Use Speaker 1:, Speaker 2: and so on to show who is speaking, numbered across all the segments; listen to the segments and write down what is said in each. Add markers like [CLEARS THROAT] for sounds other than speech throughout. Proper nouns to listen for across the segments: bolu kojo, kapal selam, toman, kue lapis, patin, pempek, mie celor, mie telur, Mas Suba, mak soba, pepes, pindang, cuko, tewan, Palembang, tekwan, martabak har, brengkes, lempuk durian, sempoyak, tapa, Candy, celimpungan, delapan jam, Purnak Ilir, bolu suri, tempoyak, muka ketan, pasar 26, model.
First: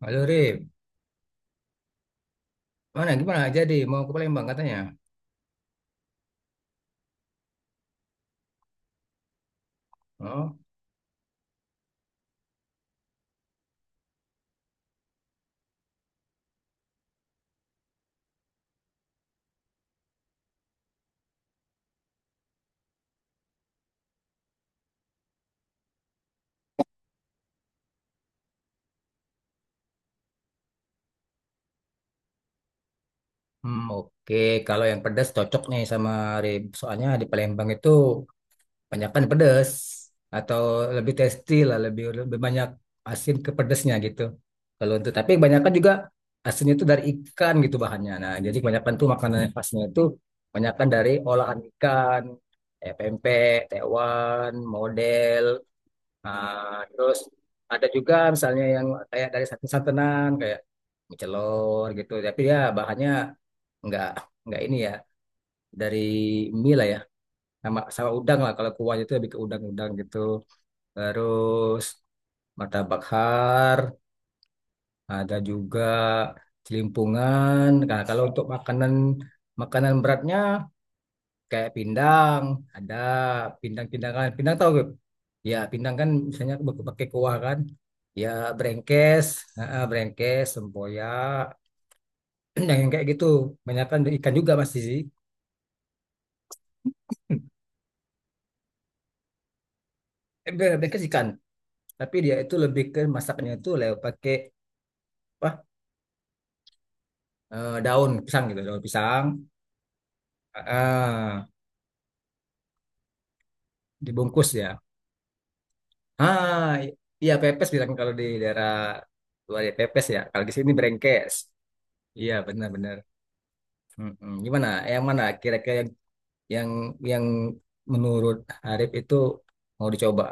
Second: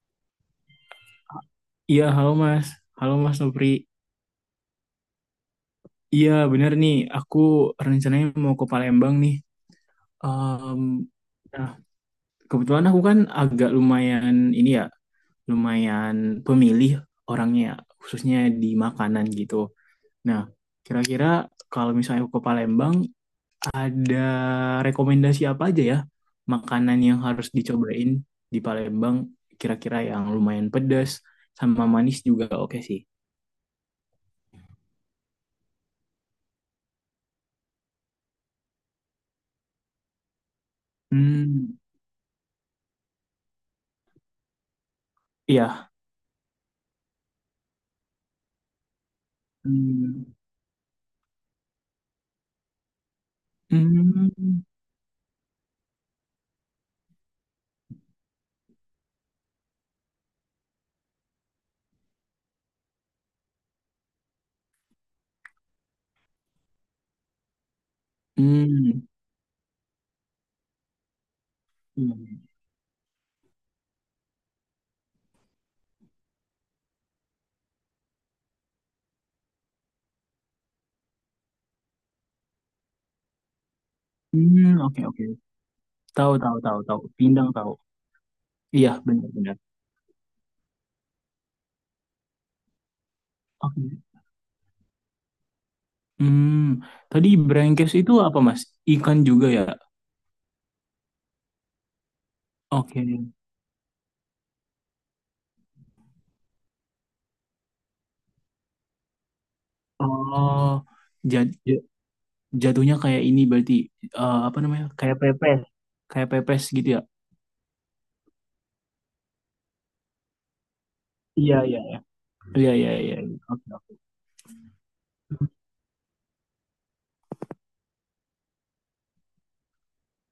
Speaker 1: Halo Rip,
Speaker 2: Iya, halo Mas.
Speaker 1: mana
Speaker 2: Halo Mas
Speaker 1: gimana
Speaker 2: Nopri.
Speaker 1: jadi mau ke Palembang katanya?
Speaker 2: Iya, benar nih. Aku rencananya mau ke Palembang nih.
Speaker 1: Oh,
Speaker 2: Em, nah, kebetulan aku kan agak lumayan ini ya, lumayan pemilih orangnya, ya, khususnya di makanan gitu. Nah, kira-kira kalau misalnya aku ke Palembang, ada rekomendasi apa aja ya makanan yang harus dicobain di Palembang? Kira-kira yang lumayan pedas sama manis juga oke sih.
Speaker 1: hmm, oke. Kalau yang pedas cocok nih sama Rip. Soalnya di Palembang itu banyakkan pedas atau lebih tasty lah,
Speaker 2: Hmm,
Speaker 1: lebih lebih banyak asin ke pedasnya gitu. Kalau untuk tapi kebanyakan
Speaker 2: iya.
Speaker 1: juga asinnya itu dari ikan gitu bahannya. Nah, jadi kebanyakan tuh makanan yang khasnya itu
Speaker 2: Hmm.
Speaker 1: kebanyakan dari olahan ikan, kayak pempek, tewan,
Speaker 2: Hmm,
Speaker 1: model. Nah, terus ada juga misalnya yang kayak dari santan-santanan kayak mie celor gitu. Tapi ya bahannya nggak nggak ini ya dari mie lah ya sama sama udang lah kalau kuahnya
Speaker 2: hmm,
Speaker 1: itu lebih ke udang-udang gitu. Terus
Speaker 2: hmm,
Speaker 1: martabak har, ada juga celimpungan. Nah, kalau untuk makanan makanan beratnya kayak pindang, ada pindang pindangan, pindang tau
Speaker 2: hmm,
Speaker 1: gak?
Speaker 2: oke oke.
Speaker 1: Ya pindang kan
Speaker 2: Tahu
Speaker 1: misalnya
Speaker 2: tahu tahu tahu.
Speaker 1: pakai kuah
Speaker 2: Pindang
Speaker 1: kan,
Speaker 2: tahu.
Speaker 1: ya
Speaker 2: Iya
Speaker 1: brengkes.
Speaker 2: benar benar.
Speaker 1: Heeh, brengkes sempoyak [CLEARS THROAT] yang kayak gitu, banyak kan
Speaker 2: Oke.
Speaker 1: ikan juga masih sih.
Speaker 2: Hmm, Tadi brengkes itu apa, Mas? Ikan juga ya?
Speaker 1: Brengkes ikan tapi dia itu lebih ke
Speaker 2: Oke.
Speaker 1: masaknya itu lewat pakai apa, daun pisang gitu, daun pisang.
Speaker 2: Oh,
Speaker 1: Heeh,
Speaker 2: jad- ja- jatuhnya kayak ini berarti,
Speaker 1: dibungkus
Speaker 2: apa
Speaker 1: ya.
Speaker 2: namanya? Kayak pepes
Speaker 1: ah
Speaker 2: gitu
Speaker 1: i-
Speaker 2: ya?
Speaker 1: iya, pepes bilang kalau di daerah luar, ya pepes, ya kalau di sini brengkes.
Speaker 2: Iya iya iya.
Speaker 1: Iya,
Speaker 2: Iya iya
Speaker 1: benar-benar.
Speaker 2: iya, iya. Oke
Speaker 1: Mm-mm. Gimana? Yang mana
Speaker 2: oke.
Speaker 1: kira-kira yang yang yang menurut Arif itu mau dicoba?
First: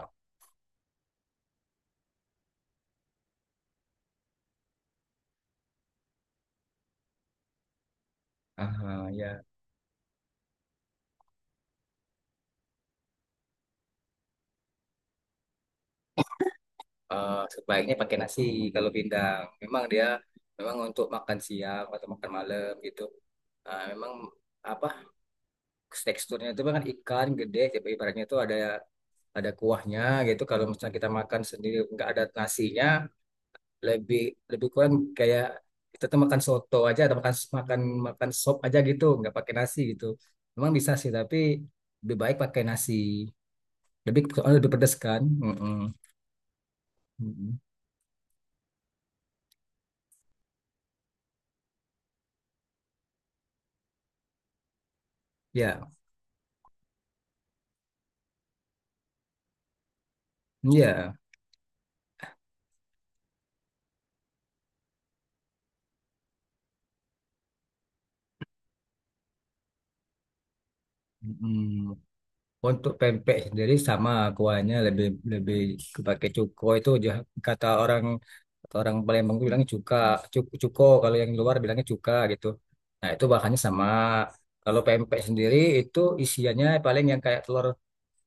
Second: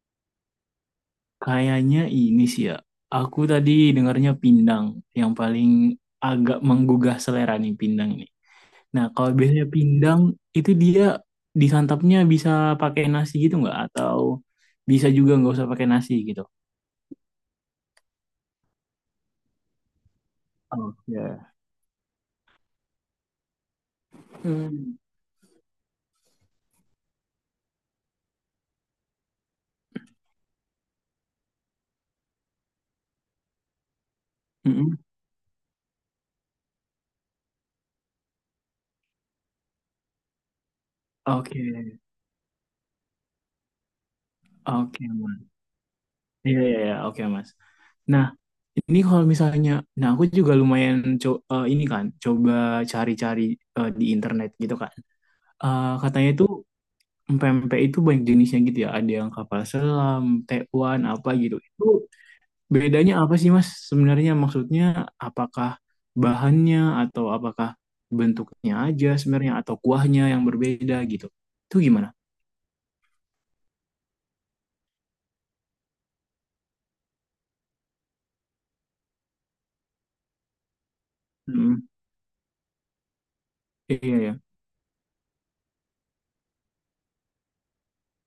Speaker 2: Kayaknya ini sih ya. Aku tadi dengarnya pindang yang paling agak menggugah selera nih, pindang. Nah,
Speaker 1: Ah
Speaker 2: kalau
Speaker 1: ya,
Speaker 2: biasanya pindang itu dia disantapnya bisa pakai nasi gitu nggak? Atau bisa juga nggak usah pakai nasi gitu?
Speaker 1: Sebaiknya pakai nasi kalau pindang. Memang dia memang untuk makan
Speaker 2: Oke.
Speaker 1: siang atau makan malam gitu. Ah, memang apa,
Speaker 2: Hmm.
Speaker 1: teksturnya itu kan ikan gede, tapi ibaratnya itu ada kuahnya gitu. Kalau misalnya kita makan sendiri nggak ada nasinya, lebih lebih kurang
Speaker 2: Mm-mm.
Speaker 1: kayak kita tuh makan soto aja atau makan makan makan sop aja gitu nggak pakai nasi gitu, memang bisa sih tapi
Speaker 2: Oke,
Speaker 1: lebih baik pakai nasi, lebih soalnya lebih pedas
Speaker 2: oke,
Speaker 1: kan.
Speaker 2: Mas.
Speaker 1: Mm-mm.
Speaker 2: Iya, iya, iya, oke, Mas.
Speaker 1: Mm-mm.
Speaker 2: Nah, ini kalau misalnya, nah aku juga lumayan ini kan, coba cari-cari di internet gitu kan. Eh,
Speaker 1: ya
Speaker 2: katanya itu pempek itu banyak jenisnya gitu ya, ada yang kapal selam, tekwan,
Speaker 1: ya
Speaker 2: apa gitu. Itu, bedanya apa sih, Mas? Sebenarnya maksudnya apakah bahannya atau apakah bentuknya aja sebenarnya atau kuahnya yang berbeda gitu. Itu
Speaker 1: Mm-mm.
Speaker 2: gimana?
Speaker 1: Untuk pempek sendiri sama kuahnya, lebih lebih pakai cuko itu, kata orang, kata orang Palembang tuh bilangnya cuka, cuko, cuko kalau yang luar
Speaker 2: Mm.
Speaker 1: bilangnya cuka gitu. Nah, itu bahannya sama.
Speaker 2: Iya ya.
Speaker 1: Kalau pempek sendiri itu isiannya paling yang kayak telur.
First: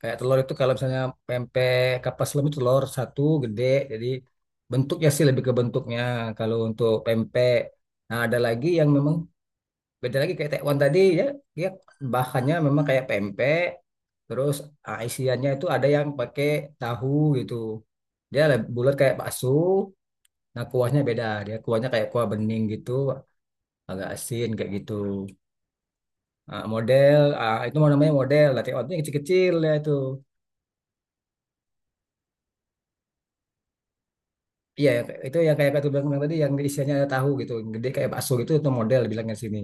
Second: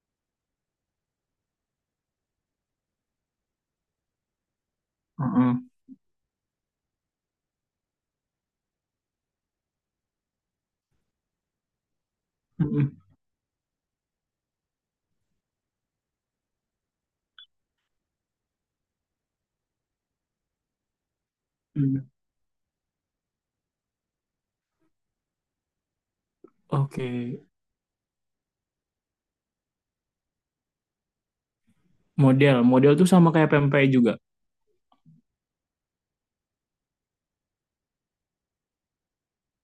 Speaker 1: Kayak telur itu, kalau misalnya pempek kapas lem itu telur satu gede, jadi bentuknya sih, lebih ke
Speaker 2: Heeh.
Speaker 1: bentuknya kalau untuk pempek. Nah, ada lagi yang memang beda lagi kayak tekwan tadi ya, dia bahannya memang
Speaker 2: Mm-mm.
Speaker 1: kayak pempek, terus isiannya itu ada yang pakai tahu gitu. Dia lebih bulat kayak bakso, nah kuahnya beda, dia kuahnya
Speaker 2: Mm.
Speaker 1: kayak kuah bening gitu, agak asin kayak gitu. Ah, model,
Speaker 2: Oke.
Speaker 1: ah, itu mau namanya model, lah tekwan itu yang kecil-kecil ya itu.
Speaker 2: Model, model tuh sama kayak pempek juga.
Speaker 1: Iya ya, kayak itu yang kayak kata bilang, tadi yang isiannya ada tahu gitu, yang gede kayak bakso gitu, itu model bilangnya di sini.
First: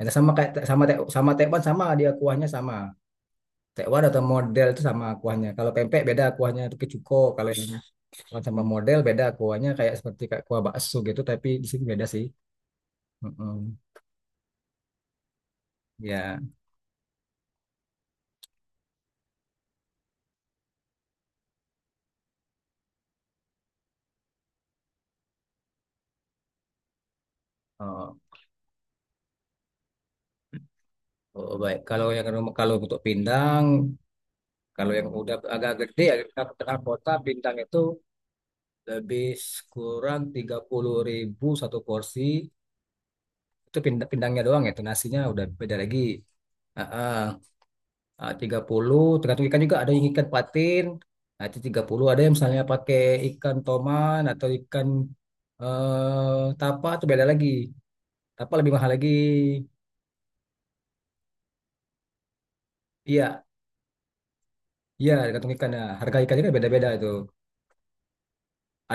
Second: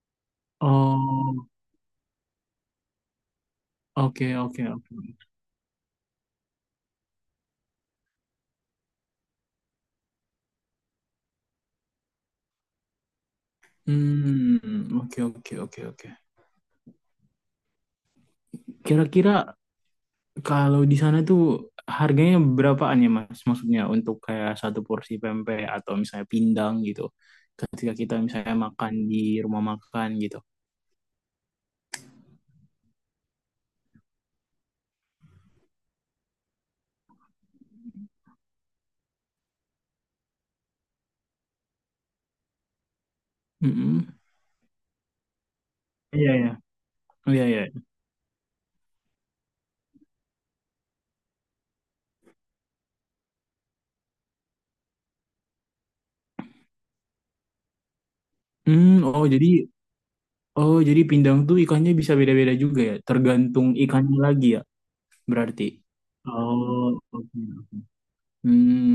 Speaker 1: Ada sama kayak sama
Speaker 2: Oh,
Speaker 1: tekwan, sama dia kuahnya sama. Tekwan atau
Speaker 2: oke oke
Speaker 1: model itu sama
Speaker 2: oke.
Speaker 1: kuahnya. Kalau pempek beda kuahnya, itu kecuko. Kalau yang tekwan sama model beda kuahnya, kayak seperti kayak kuah bakso gitu tapi di sini beda sih. Mm-mm.
Speaker 2: Hmm, oke oke oke oke.
Speaker 1: Ya.
Speaker 2: Kira-kira, kalau di sana tuh harganya berapaan ya, Mas? Maksudnya untuk kayak satu porsi pempek atau misalnya pindang gitu. Ketika kita
Speaker 1: Oh,
Speaker 2: misalnya makan di rumah makan gitu.
Speaker 1: oh baik. Kalau untuk pindang, kalau yang udah agak gede ya, kita ke tengah kota, pindang itu lebih kurang 30.000 satu porsi. Itu pindang
Speaker 2: Mm-mm.
Speaker 1: pindangnya doang ya, itu nasinya udah beda lagi.
Speaker 2: Iya ya.
Speaker 1: Heeh.
Speaker 2: Iya iya.
Speaker 1: Ah, tiga puluh, tergantung ikan juga, ada yang ikan patin, nah itu tiga puluh, ada yang misalnya pakai ikan toman atau ikan tapa, itu beda lagi. Tapa lebih mahal
Speaker 2: Hmm,
Speaker 1: lagi.
Speaker 2: oh jadi oh jadi pindang tuh ikannya bisa beda-beda juga ya,
Speaker 1: Iya,
Speaker 2: tergantung ikannya lagi ya
Speaker 1: iya, tergantung
Speaker 2: berarti.
Speaker 1: ikannya. Harga ikannya kan
Speaker 2: Oh,
Speaker 1: beda-beda itu.
Speaker 2: oke.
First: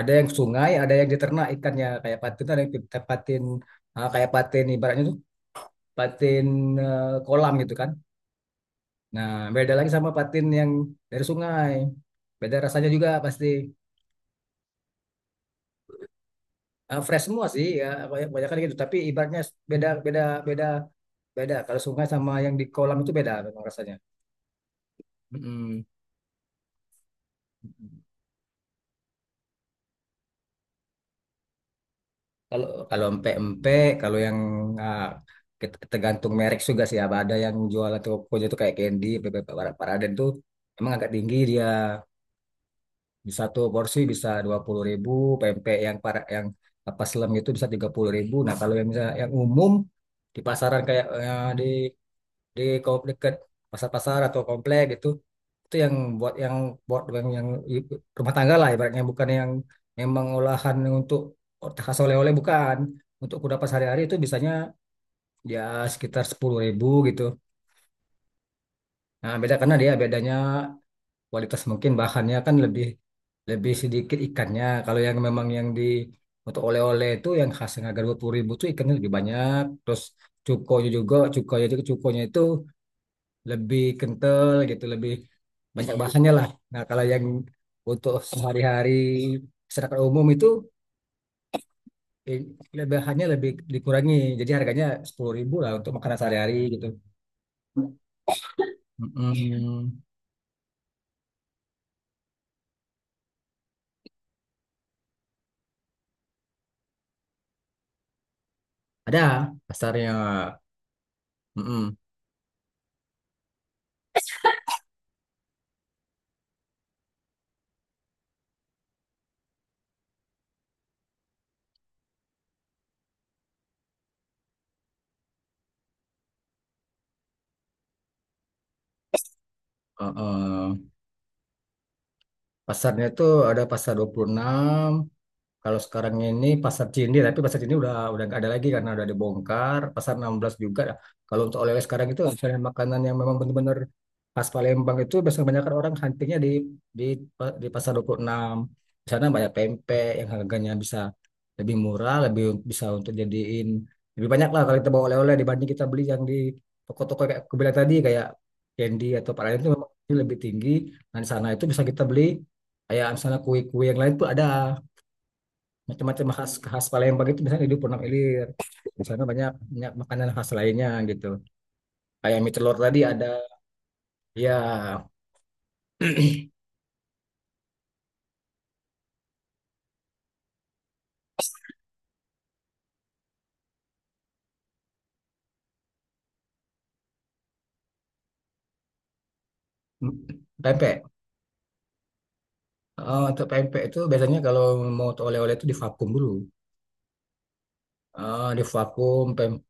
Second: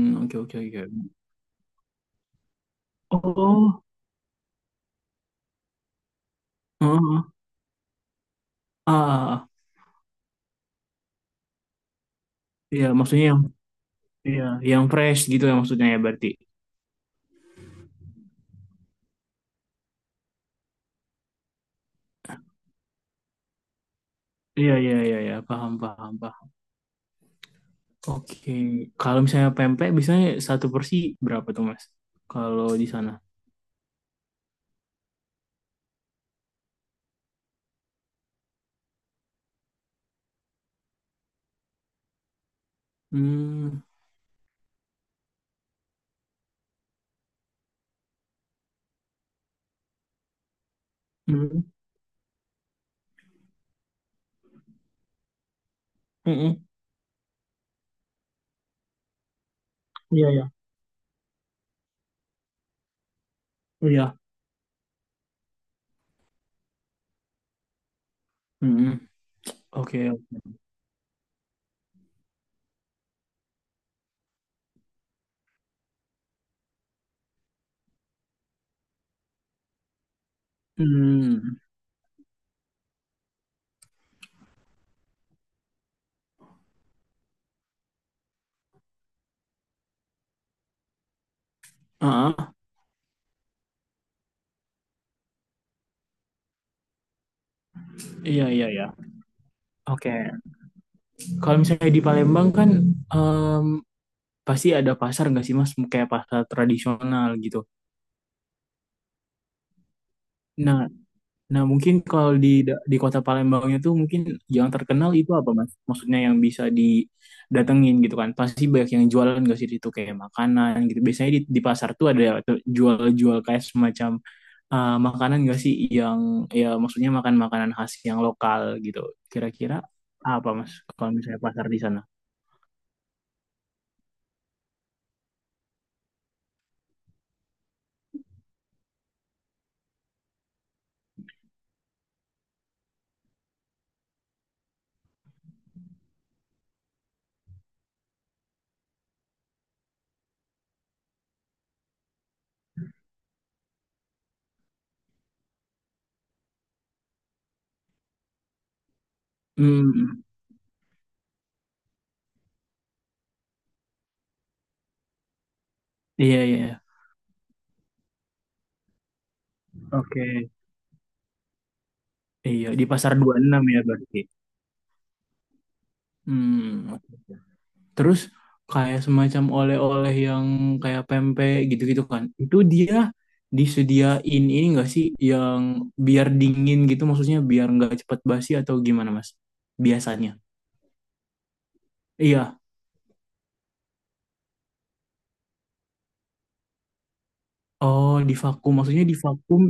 Speaker 1: Ada yang
Speaker 2: oke oke
Speaker 1: sungai,
Speaker 2: oke.
Speaker 1: ada yang diternak ikannya kayak patin, ada yang patin,
Speaker 2: Oh,
Speaker 1: kayak patin ibaratnya tuh patin,
Speaker 2: heeh.
Speaker 1: kolam gitu kan.
Speaker 2: Ah,
Speaker 1: Nah,
Speaker 2: ah, ah.
Speaker 1: beda lagi sama patin yang dari sungai. Beda
Speaker 2: Iya,
Speaker 1: rasanya juga
Speaker 2: maksudnya yang,
Speaker 1: pasti.
Speaker 2: iya, yang fresh gitu ya maksudnya ya berarti.
Speaker 1: Fresh semua sih ya, kebanyakan gitu. Tapi ibaratnya beda beda beda beda. Kalau sungai sama yang di kolam itu beda memang rasanya.
Speaker 2: Iya iya iya iya, paham
Speaker 1: Mm-mm.
Speaker 2: paham paham. Oke, kalau misalnya pempek biasanya satu porsi berapa tuh, Mas?
Speaker 1: Kalau
Speaker 2: Kalau di
Speaker 1: kalau
Speaker 2: sana?
Speaker 1: empek-empek, kalau yang ah, tergantung merek juga sih. Ada yang jual tokonya itu kayak Candy, tuh emang agak tinggi dia. Bisa tuh
Speaker 2: Hmm,
Speaker 1: porsi bisa 20.000, pempek yang para yang apa selem itu bisa 30.000. Nah, kalau yang misalnya yang umum di pasaran kayak
Speaker 2: hmm,
Speaker 1: di dekat pasar-pasar atau komplek gitu, itu yang buat yang
Speaker 2: hmm,
Speaker 1: buat yang i- rumah tangga lah, ibaratnya bukan yang memang
Speaker 2: iya iya,
Speaker 1: olahan untuk khas oleh-oleh, bukan untuk kudapan sehari-hari, itu
Speaker 2: iya,
Speaker 1: bisanya ya sekitar 10.000 gitu.
Speaker 2: hmm,
Speaker 1: Nah, beda karena dia
Speaker 2: oke,
Speaker 1: bedanya kualitas, mungkin bahannya kan lebih lebih sedikit ikannya. Kalau yang memang yang untuk oleh-oleh itu, yang khas, yang harga 20 ribu itu ikannya lebih banyak. Terus cukonya juga,
Speaker 2: hmm,
Speaker 1: cukonya itu lebih kental gitu, lebih banyak bahannya lah. Nah, kalau yang untuk sehari-hari masyarakat umum itu, eh,
Speaker 2: ah,
Speaker 1: bahannya lebih dikurangi. Jadi harganya 10.000 lah untuk makanan sehari-hari gitu.
Speaker 2: iya iya iya,
Speaker 1: Mm-mm.
Speaker 2: oke. Kalau misalnya di Palembang kan, em, pasti ada pasar nggak sih, Mas? Kayak pasar tradisional gitu.
Speaker 1: Ada pasarnya.
Speaker 2: Nah, Nah, mungkin
Speaker 1: Mm-mm.
Speaker 2: kalau di di kota Palembangnya tuh mungkin yang terkenal itu apa, Mas? Maksudnya yang bisa didatengin gitu kan. Pasti banyak yang jualan gak sih di situ kayak makanan gitu. Biasanya di pasar tuh ada tuh jual-jual kayak semacam makanan gak sih, yang, ya maksudnya makan makanan khas yang lokal gitu. Kira-kira apa, Mas?
Speaker 1: Uh-uh.
Speaker 2: Kalau misalnya pasar di sana?
Speaker 1: Pasarnya itu ada pasar 26, kalau sekarang ini pasar Cindi, tapi pasar Cindi udah nggak ada lagi karena udah dibongkar. Pasar 16 juga. Kalau untuk oleh-oleh sekarang itu, misalnya makanan yang memang benar-benar khas Palembang itu biasanya kebanyakan orang huntingnya di di di pasar 26. Di sana banyak pempek yang harganya bisa lebih murah, lebih bisa untuk jadiin lebih banyak lah kalau kita bawa oleh-oleh dibanding kita beli yang di toko-toko kayak aku bilang tadi, kayak Candy atau apa lain, itu memang
Speaker 2: Hmm.
Speaker 1: lebih tinggi. Dan di sana itu bisa kita beli kayak misalnya kue-kue yang lain tuh ada macam-macam
Speaker 2: Iya,
Speaker 1: khas,
Speaker 2: iya.
Speaker 1: khas Palembang itu misalnya di Purnak Ilir, di sana banyak, banyak
Speaker 2: Oke.
Speaker 1: makanan khas lainnya gitu, kayak mie
Speaker 2: Iya,
Speaker 1: telur
Speaker 2: di
Speaker 1: tadi
Speaker 2: pasar
Speaker 1: ada.
Speaker 2: 26 ya berarti.
Speaker 1: Ya. [CLEARS THROAT]
Speaker 2: Hmm, terus kayak semacam oleh-oleh yang kayak pempek gitu-gitu kan. Itu dia disediain ini enggak sih, yang biar dingin gitu maksudnya biar nggak cepat basi atau gimana, Mas? Biasanya.
Speaker 1: Pempek,
Speaker 2: Iya.
Speaker 1: Untuk pempek itu biasanya kalau mau oleh-oleh itu divakum dulu.
Speaker 2: Oh, di vakum. Maksudnya di
Speaker 1: Divakum pem,
Speaker 2: vakum.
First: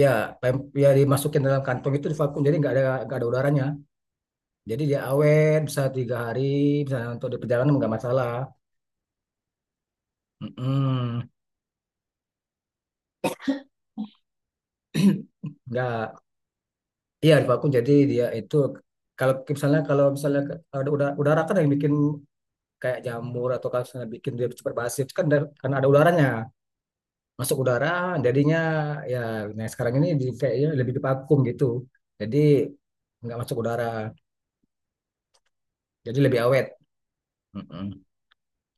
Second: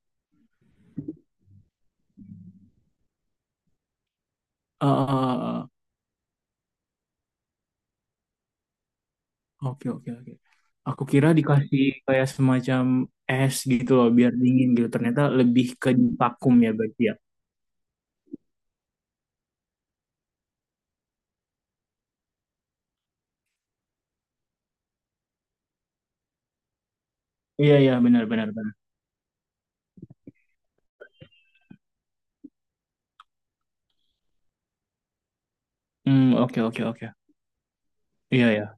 Speaker 1: ya pem, ya dimasukin dalam kantong, itu divakum, jadi nggak ada udaranya, jadi
Speaker 2: Eh,
Speaker 1: dia awet
Speaker 2: eh, eh,
Speaker 1: bisa 3 hari, bisa untuk di perjalanan nggak masalah.
Speaker 2: eh. Oke, oke, oke. Aku
Speaker 1: Mm-mm.
Speaker 2: kira dikasih kayak semacam es gitu loh biar dingin gitu. Ternyata lebih ke di
Speaker 1: Nggak.
Speaker 2: vakum ya berarti ya.
Speaker 1: Iya, vakum. Jadi dia itu, kalau misalnya ada udara, udara kan yang bikin kayak jamur atau kalau misalnya bikin dia cepat basi itu kan dari, karena ada udaranya, masuk
Speaker 2: Iya,
Speaker 1: udara
Speaker 2: iya, benar, benar,
Speaker 1: jadinya,
Speaker 2: benar.
Speaker 1: ya. Nah sekarang ini di kayaknya lebih divakum gitu. Jadi nggak masuk udara. Jadi
Speaker 2: Hmm,
Speaker 1: lebih
Speaker 2: oke,
Speaker 1: awet.
Speaker 2: oke, oke.
Speaker 1: Mm-mm.
Speaker 2: Iya, iya.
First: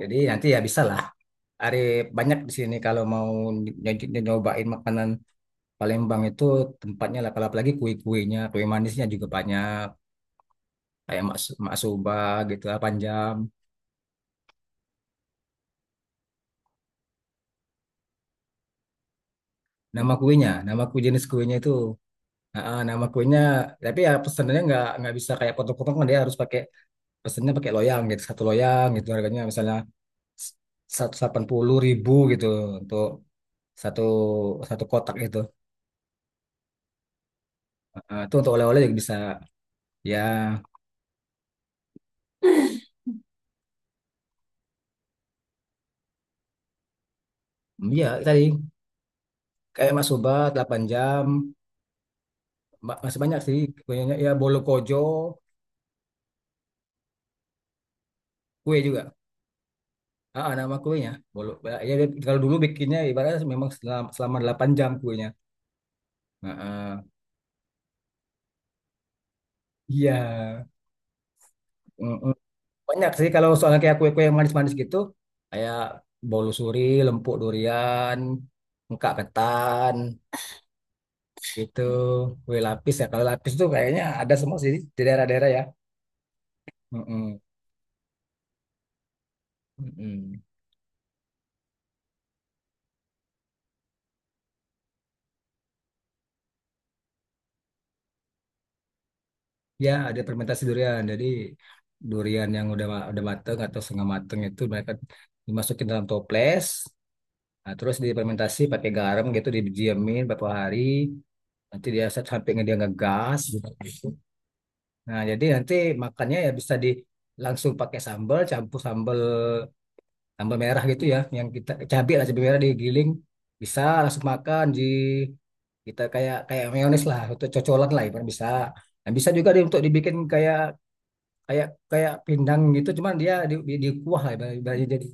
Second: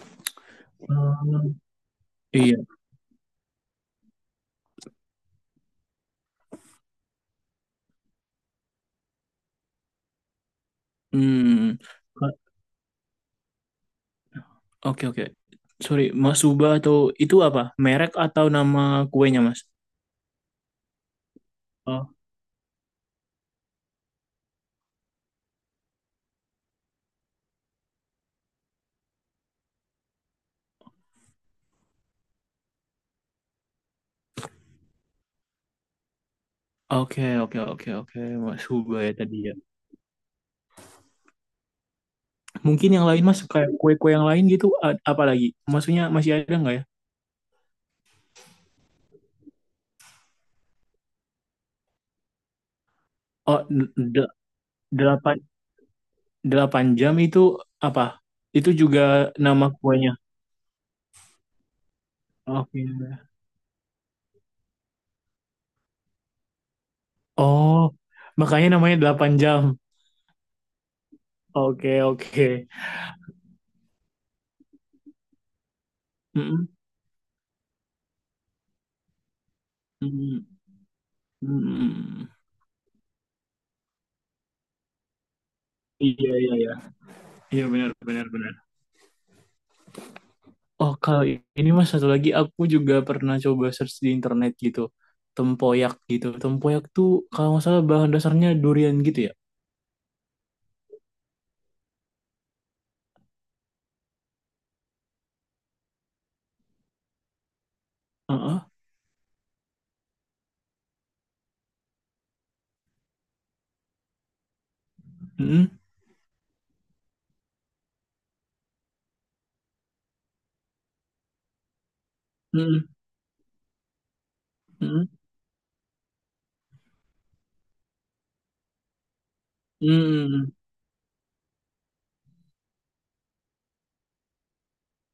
Speaker 1: Jadi nanti ya bisa lah.
Speaker 2: Hmm,
Speaker 1: Hari banyak di
Speaker 2: iya,
Speaker 1: sini kalau mau ny- nyobain makanan Palembang, itu tempatnya lah. Kalau apalagi kue-kuenya, kue manisnya juga banyak. Kayak mak
Speaker 2: hmm,
Speaker 1: soba
Speaker 2: Ba-
Speaker 1: gitu lah, panjang.
Speaker 2: oke oke. Sorry, Mas Suba atau itu apa? Merek atau nama kuenya, Mas?
Speaker 1: Nama kuenya, nama kue jenis kuenya itu.
Speaker 2: Oh,
Speaker 1: Ah, ah, nama kuenya, tapi ya pesenannya nggak bisa kayak potong-potong, kan dia harus pakai, pesennya pakai loyang gitu, satu loyang gitu harganya misalnya satu, 80.000 gitu untuk satu satu kotak itu.
Speaker 2: oke, oke, oke,
Speaker 1: Ah,
Speaker 2: oke,
Speaker 1: ah, itu untuk
Speaker 2: Mas
Speaker 1: oleh-oleh juga
Speaker 2: Suba ya
Speaker 1: bisa.
Speaker 2: tadi ya.
Speaker 1: Ya,
Speaker 2: Mungkin yang lain, Mas, kayak kue-kue yang lain gitu, apa lagi? Maksudnya masih ada nggak ya?
Speaker 1: mm, ya tadi kayak Mas Soba 8 jam, masih banyak sih
Speaker 2: Oh,
Speaker 1: kuenya. Ya bolu kojo,
Speaker 2: delapan, delapan jam itu apa? Itu
Speaker 1: kue
Speaker 2: juga
Speaker 1: juga.
Speaker 2: nama kuenya.
Speaker 1: Ah, ah, nama kuenya bolu. Ya, dia, kalau dulu
Speaker 2: Oke.
Speaker 1: bikinnya ibaratnya memang selama 8 jam kuenya. Heeh.
Speaker 2: Oh, makanya namanya delapan jam.
Speaker 1: Iya.
Speaker 2: Oke,
Speaker 1: Mm-mm.
Speaker 2: oke.
Speaker 1: Banyak sih kalau soalnya kayak kue-kue yang manis-manis gitu, kayak bolu
Speaker 2: Mm-mm,
Speaker 1: suri, lempuk durian, muka ketan,
Speaker 2: mm-mm,
Speaker 1: gitu,
Speaker 2: mm-mm.
Speaker 1: kue lapis ya. Kalau lapis tuh kayaknya ada semua sih di daerah-daerah ya.
Speaker 2: Iya, iya, iya.
Speaker 1: Mm-mm.
Speaker 2: Iya, benar, benar, benar.
Speaker 1: Mm-mm.
Speaker 2: Oh, kalau ini, Mas, satu lagi aku juga pernah coba search di internet gitu. Tempoyak gitu. Tempoyak tuh kalau nggak salah bahan dasarnya durian gitu ya.
Speaker 1: Ya, ada fermentasi durian. Jadi durian yang udah mateng atau setengah mateng itu mereka dimasukin dalam toples, nah, terus
Speaker 2: Heeh.
Speaker 1: difermentasi pakai garam gitu, didiemin beberapa hari. Nanti dia sampai dia ngegas, gitu. Nah, jadi
Speaker 2: Mm-mm.
Speaker 1: nanti makannya ya bisa di langsung pakai sambal, campur sambal, sambal merah gitu ya, yang kita cabai lah, cabai merah
Speaker 2: Mm-mm.
Speaker 1: digiling, bisa langsung makan di,
Speaker 2: Mm-mm.
Speaker 1: kita kayak kayak mayones lah untuk cocolan lah ibarat bisa. Nah, bisa juga di, untuk dibikin
Speaker 2: Mm-mm.
Speaker 1: kayak kayak kayak pindang gitu, cuman dia di kuah lah, ibarat, ibaratnya jadi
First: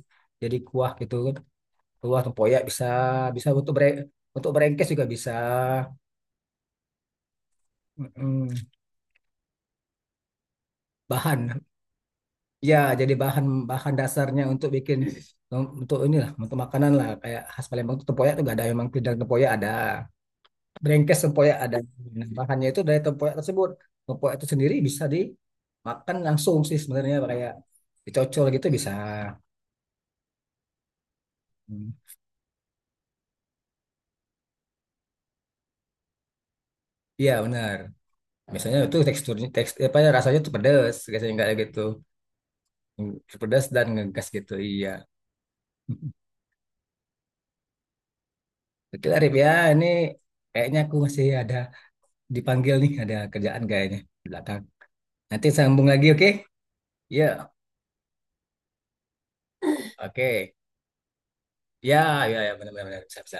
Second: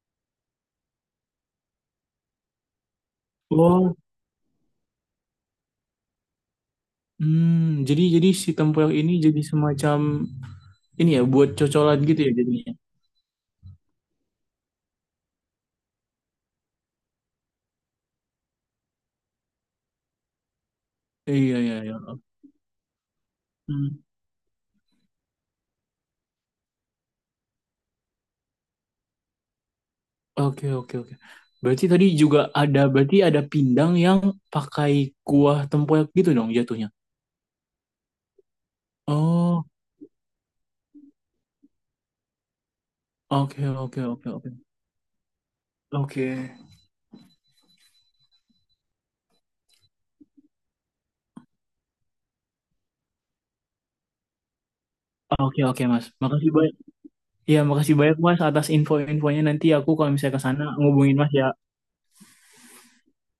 Speaker 1: jadi kuah gitu kan. Kuah tempoyak bisa, bisa untuk bere,
Speaker 2: Oh,
Speaker 1: untuk berengkes juga bisa.
Speaker 2: hmm. Jadi si
Speaker 1: Mm-mm.
Speaker 2: tempoyak ini jadi semacam ini ya buat
Speaker 1: Bahan.
Speaker 2: cocolan gitu ya jadinya.
Speaker 1: Ya, jadi bahan, bahan dasarnya untuk bikin, untuk inilah, untuk makanan lah kayak khas Palembang itu tempoyak itu gak ada, memang tidak, tempoyak ada, brengkes
Speaker 2: Iya
Speaker 1: tempoyak
Speaker 2: iya
Speaker 1: ada.
Speaker 2: iya.
Speaker 1: Nah, bahannya itu dari tempoyak tersebut.
Speaker 2: Hmm.
Speaker 1: Tempoyak itu sendiri bisa dimakan langsung sih sebenarnya, kayak dicocol gitu bisa.
Speaker 2: Oke oke oke. Berarti
Speaker 1: Hmm.
Speaker 2: tadi juga ada, berarti ada pindang yang pakai kuah tempoyak gitu dong jatuhnya.
Speaker 1: Iya, benar. Biasanya itu teksturnya
Speaker 2: Oh,
Speaker 1: teks, apa ya, rasanya tuh pedas biasanya, nggak gitu
Speaker 2: oke
Speaker 1: pedas dan
Speaker 2: oke
Speaker 1: ngegas
Speaker 2: oke oke.
Speaker 1: gitu, iya. [LAUGHS]
Speaker 2: Oke.
Speaker 1: Oke lah ya, ini kayaknya aku masih ada, dipanggil nih, ada kerjaan kayaknya di belakang.
Speaker 2: Oh,
Speaker 1: Nanti
Speaker 2: oke oke,
Speaker 1: sambung
Speaker 2: Mas,
Speaker 1: lagi, oke?
Speaker 2: makasih banyak.
Speaker 1: Ya,
Speaker 2: Iya makasih banyak, Mas, atas info-infonya. Nanti aku kalau misalnya ke
Speaker 1: oke.
Speaker 2: sana ngubungin Mas ya.
Speaker 1: Ya, ya, ya, benar-benar bisa, bisa.